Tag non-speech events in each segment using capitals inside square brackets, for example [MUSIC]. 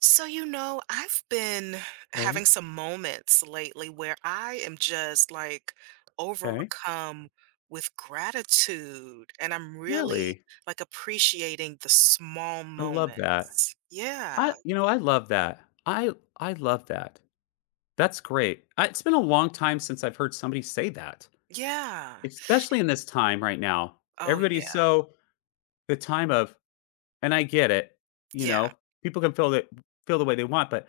I've been Okay, having some moments lately where I am just like okay. overcome with gratitude and I'm really Really? like appreciating the small I love that. moments. Yeah. I love that. I I love that. That's great. It's been a long time since I've heard somebody say that, Yeah. especially in this time right now. Oh, Everybody's yeah. so the time of, and I get it. You Yeah. know, people can feel the way they want, but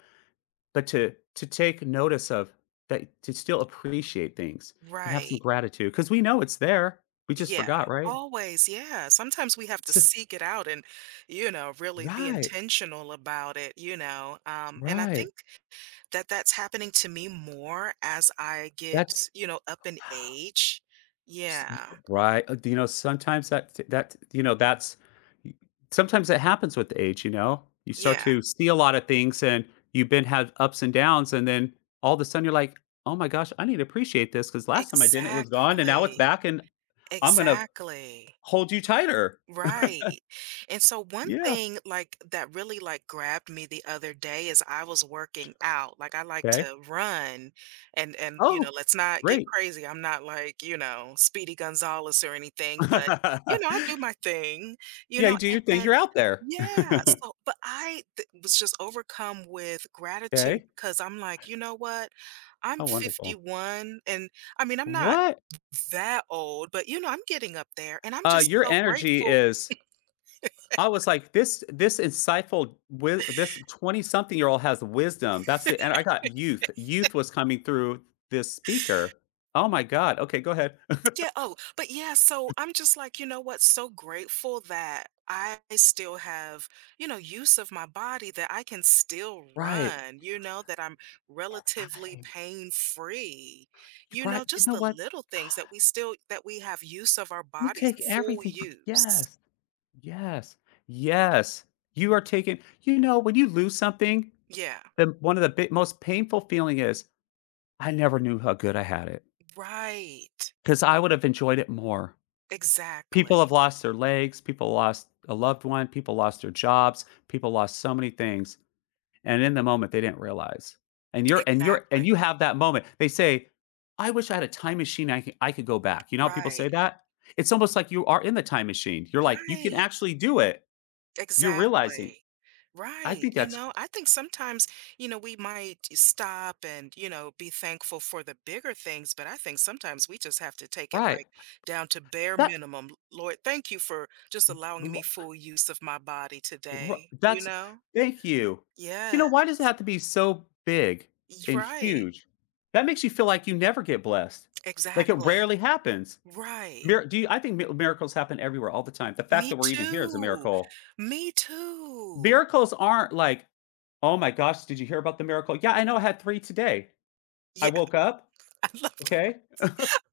but to take notice of that, to still appreciate things and have some Right. gratitude because we know it's there. We just Yeah. forgot, right? Always. Yeah. Sometimes we have to So, seek it out and, really be right, intentional about it, And I right. think that's happening to me more as I get, That's up in age. S y Yeah. Right, y sometimes that happens with age, you know? You start Yeah. to see a lot of things, and you've been have ups and downs, and then all of a sudden, you're like, "Oh my gosh, I need to appreciate this because last time I didn't, it was gone, and now it's Exactly. back, and I'm gonna Exactly. hold you tighter." Right. And so one Yeah, thing like that really like grabbed me the other day is I was working out. Like I like okay. to run and you know, Oh, let's not get great. crazy. I'm not like, you know, Speedy Gonzalez or anything, but you know, I do my [LAUGHS] thing, you Yeah, know, you do your thing, you're and out there. [LAUGHS] yeah, so but was just overcome with gratitude Okay. because I'm like, you know what? I'm Oh, wonderful. 51 and I mean, I'm not What, that old, but you know, I'm getting up there and I'm just your so energy grateful. is I was like, this insightful wi this twenty-something-year-old has wisdom. That's the and I got youth. Youth was coming through this speaker. Oh my god. Okay, go ahead. Yeah. Oh, but yeah. So I'm just like, you know what? So grateful that I still have, you know, use of my body that I can still Right, run, you know, that I'm relatively right, pain free. You right. know, You just know the what? [SIGHS] little things that we still, that we have use of our You bodies, take full everything for use. yes, yes, yes. You are taking you know, when you lose something, Yeah. the one of the big most painful feeling is, "I never knew how good I had it Right. because I would have enjoyed it more." People Exactly. have lost their legs, people lost a loved one, people lost their jobs, people lost so many things, and in the moment, they didn't realize. And you're and Exactly. you have that moment. They say, "I wish I had a time machine, I could go back." You know how people Right. say that? It's almost like you are in the time machine. You're like, you can Right. actually do it. You're realizing, Exactly. I Right. think You that's c know, I think sometimes, you know, we might stop and, you know, be thankful for the bigger things, but I think sometimes we just have to take it right. like down to bare That minimum. Lord, thank you for just allowing me full use of my body Ri today, you that's know? thank you. You Yeah. know, why does it have to be so big and Right. huge? That makes you feel like you never get blessed. Like, it Exactly. rarely happens. Right. Mir do you I think mi miracles happen everywhere all the time. The fact Me that we're even here is a too. miracle. Me too. Miracles aren't like, "Oh my gosh, did you hear about the miracle?" "Yeah, I know I had 3 today. I Yeah. woke up, [LAUGHS] I love okay? that.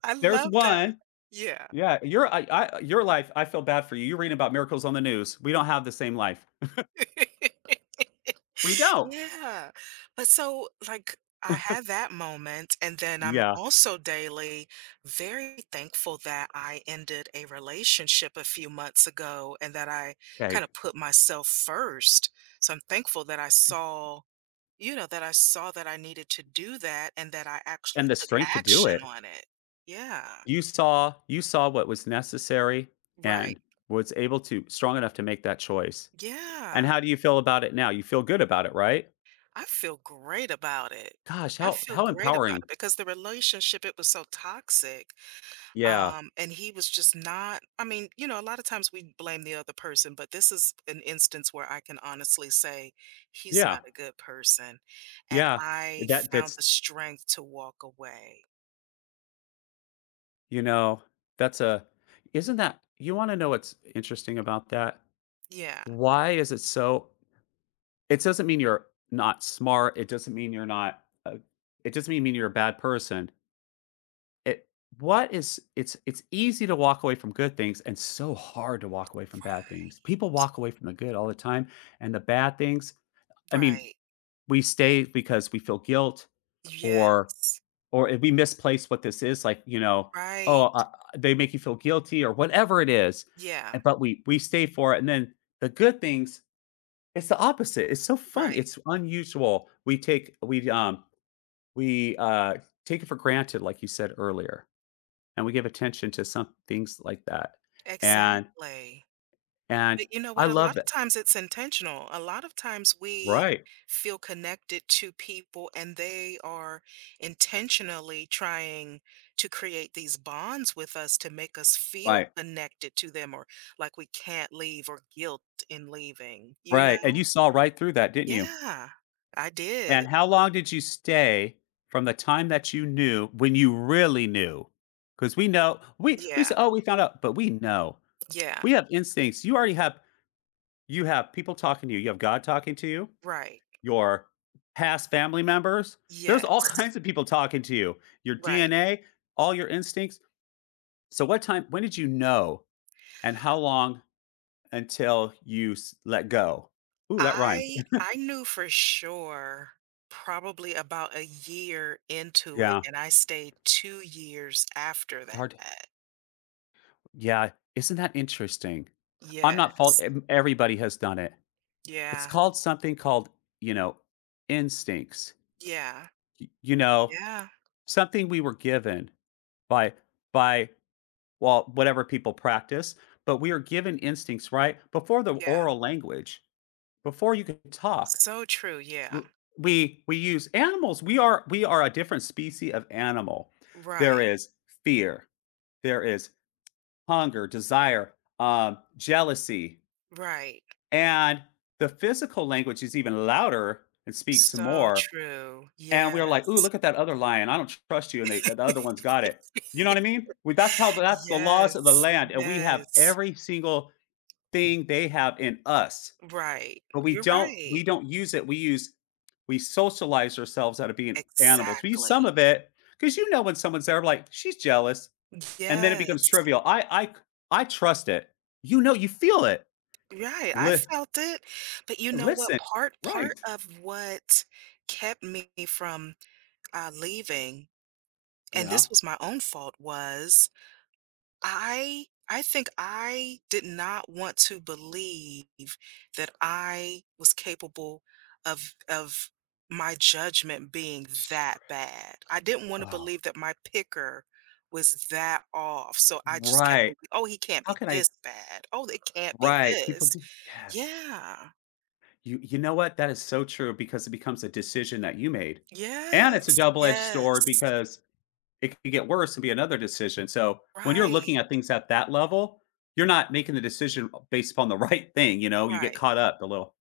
I There's love that. 1." Yeah. Yeah, your I your life, I feel bad for you. You're reading about miracles on the news. We don't have the same life. [LAUGHS] We don't. Yeah. But so, like, I had that moment, and then I'm Yeah, also daily very thankful that I ended a relationship a few months ago and that I kind okay, of put myself first. So I'm thankful that I saw, you know, that I saw that I needed to do that and that I and actually the took strength to do action it. on it. Yeah. You saw what was necessary Right. and was able to strong enough to make that choice. And Yeah. how do you feel about it now? You feel good about it, right? I feel great about it. Gosh, I how feel how great about empowering. it because the relationship, it was so toxic. Yeah. And he was just not I mean, you know, a lot of times we blame the other person, but this is an instance where I can honestly say he's Yeah. not a good person. And Yeah. I That found the that's strength to walk away. you know, that's a isn't that you wanna know what's interesting about that? Yeah. Why is it so it doesn't mean you're not smart, it doesn't mean you're not a it doesn't mean you're a bad person. It what is it's easy to walk away from good things and so hard to walk away from bad Right. things. People walk away from the good all the time, and the bad things, I mean, Right. we stay because we feel guilt or Yes. or if we misplace what this is, like, you know, "Oh, Right. They make you feel guilty," or whatever it is, Yeah. and but we stay for it, and then the good things, it's the opposite. It's so fun, Right. it's unusual. We take it for granted, like you said earlier and we give attention to some things like that, and Exactly. and But you know I what? A love lot of that times it's intentional. A lot of times we Right, feel connected to people and they are intentionally trying to create these bonds with us to make us feel right, connected to them or like we can't leave or guilt in leaving, you right, and you know? saw right through that, didn't you? Yeah, I And did. how long did you stay from the time that you knew when you really knew? Because we know we Yeah, say, "Oh, we found out," but we know. yeah, We have instincts. You already have you have people talking to you. You have God talking to you, right. your past family members. There's all [LAUGHS] Yes, kinds of people talking to you, your right. DNA, all your instincts. So what time when did you know And how long until you s let go? Ooh, that rhymed. I knew for sure probably about a year into it, Yeah. and I stayed 2 years after that. Hard yeah, isn't that interesting? I'm not fault Yes. em everybody has done it. It's Yeah. called something called, you know, instincts. Yeah. Y you know, Yeah. something we were given by by, well, whatever people practice, but we are given instincts, right? Before the Yeah. oral language, before you could talk So true, yeah. W we use animals. We are a different species of animal. There Right. is fear, there is hunger, desire, jealousy, Right. and the physical language is even louder and speaks some So more, true. and we're like, "Ooh, Yes. look at that other lion. I don't trust you," and they the other one's [LAUGHS] got it. You know what I mean? We that's how that's the laws of the Yes. land, and we have Yes. every single thing they have in us. Right. But we You're don't we right. don't use it. We socialize ourselves out of being animals. We use some Exactly. of it because you know when someone's there, like, "She's jealous," and then it becomes Yes. trivial. I trust it. You know, you feel it. Right, I Li felt it, but you know what? listen. Part Right. of what kept me from, leaving, and Yeah. this was my own fault, was I think I did not want to believe that I was capable of my judgment being that bad. I didn't wanna Oh, believe that my picker was that off, so I just kept right. thinking, "Oh, he can't How be can I this bad. Oh, it can't be Right, people this." do Yes. Yeah. You know what? That is so true because it becomes a decision that you made. And it's a Yes, double-edged sword yes. because it could get worse and be another decision. So when you're looking Right, at things at that level, you're not making the decision based upon the [LAUGHS] right thing. You know, you get right, caught up a little.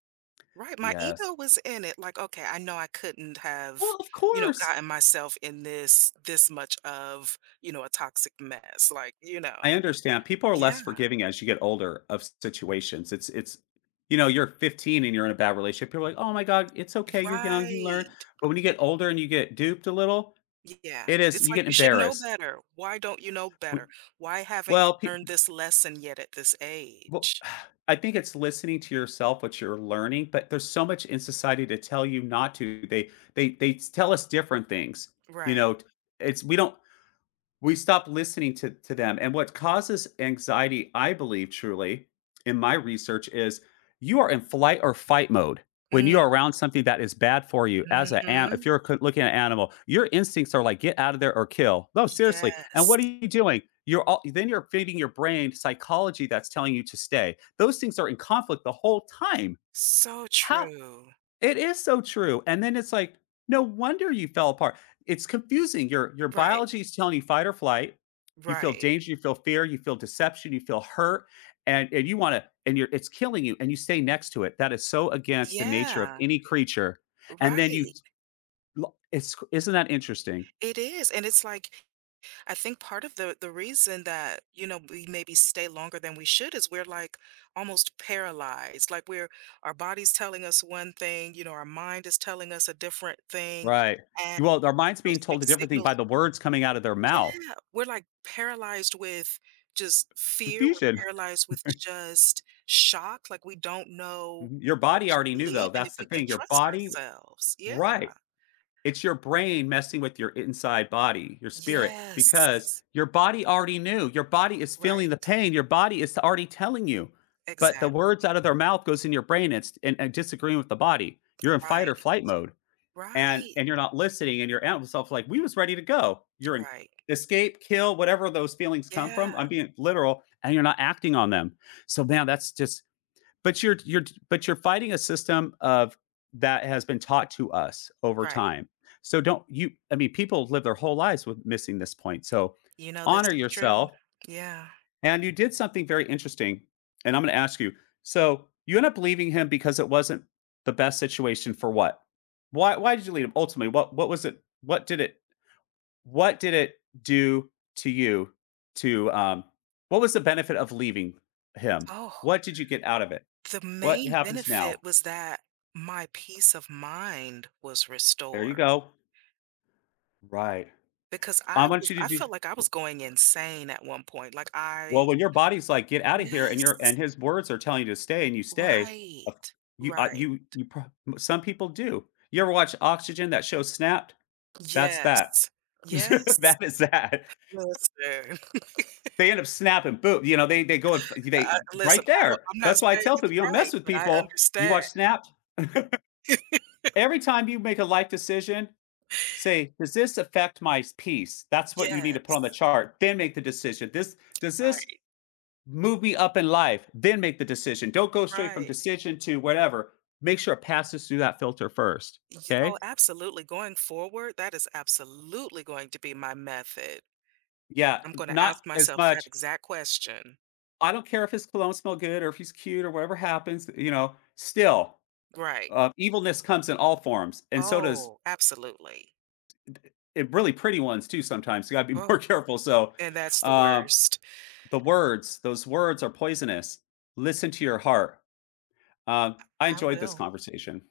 right. My Yes. ego was in it, like, "Okay, I know I couldn't Well, have, of you know, course. gotten myself in this much of, you know, a toxic mess," like, you I know. understand. People are Yeah, less forgiving as you get older of situations. It's you know, you're 15 and you're in a bad relationship. You're like, oh my God, it's okay. You're young, you learn. right. But when you get older and you get duped a little, Yeah. it is It's you like, get "You should know embarrassed. better. Why don't you know We- better? Why haven't you Well, pe- learned this lesson yet at this Well, age?" [SIGHS] I think it's listening to yourself, what you're learning, but there's so much in society to tell you not to. They tell us different things. You Right. know, it's we don't we stop listening to them. And what causes anxiety, I believe truly, in my research, is you are in flight or fight mode. When you are Mm, around something that is bad for you, as if mhm. you're looking at an animal, your instincts are like get out of there or kill. No, seriously. And what are Yes. you doing? You're all then you're feeding your brain psychology that's telling you to stay. Those things are in conflict the whole time. So How true. it is so true, and then it's like, no wonder you fell apart. It's confusing. Your Right, biology is telling you fight or flight. You feel right. danger, you feel fear, you feel deception, you feel hurt, and you're it's killing you, and you stay next to it. That is so against the nature of Yeah. any creature, and then you Right. it's isn't that interesting? It is, and it's like I think part of the reason that, you know, we maybe stay longer than we should is we're, like, almost paralyzed, like, we're our body's telling us one thing, you know, our mind is telling us a different thing, Right. and Well, our because of mind's being those told a mixed different thing by signals. the words coming out of their Yeah, mouth. we're, like, paralyzed with just fear, we're Confusion. paralyzed with just shock, like, we don't know Mm-hmm. Your what body to already knew, though. believe and if That's the we can thing. Your trust body ourselves. Yeah. Right. It's your brain messing with your inside body, your spirit, because Yes. your body already knew. Your body is feeling the Right. pain. Your body is already telling you. But the Exactly. words out of their mouth goes in your brain and disagreeing with the body. You're in fight or Right. flight mode and Right, you're not listening and your animal self like we was ready to go. You're in right. escape, kill, whatever those feelings come from. Yeah, I'm being literal and you're not acting on them. So man, that's just but you're but you're fighting a system of that has been taught to us over right. time. So don't you I mean people live their whole lives with missing this point. So You know, this honor is true. yourself Yeah. and you did something very interesting and I'm going to ask you. So you end up leaving him because it wasn't the best situation for what? Why did you leave him ultimately? What did it do to you to what was the benefit of leaving him? Oh, What did you get out of it? the What main happens now? benefit was that my peace of mind was There you restored go. Right. because I I want was you to I do felt like I was going insane at one point. Like well, I when your body's like, "Get out of here," and your and Yes. his words are telling you to stay and you stay, of Right. you Right. you you pro some people do. You ever watch Oxygen, that show Snapped? That's that. Yes. [LAUGHS] Yes. That is that. Listen. [LAUGHS] They end up snapping, boom, you know, they go and f I they right listen, I don't there. I'm not That's why I saying tell people, it's you don't mess right, with but I people. You understand. watch Snapped, [LAUGHS] every time you make a life decision, say, "Does this affect my s peace?" That's what you need to put on the Yes. chart, then make the decision. This does this Right, move me up in life, then make the decision. Don't go straight from right. decision to whatever. Make sure it passes through that filter first. Y oh, Okay. absolutely, going forward, that is absolutely going to be my method. Yeah. I'm gonna Not ask as myself that much. exact question. I don't care if his cologne smell good or if he's cute or whatever happens, you know, still Right. Evilness comes in all forms. And so does Oh, absolutely. it really pretty ones too. Sometimes you gotta be [LAUGHS] Oh, more careful. So and that's the uh, worst. the words, those words are poisonous. Listen to your heart. I I enjoyed this will. conversation.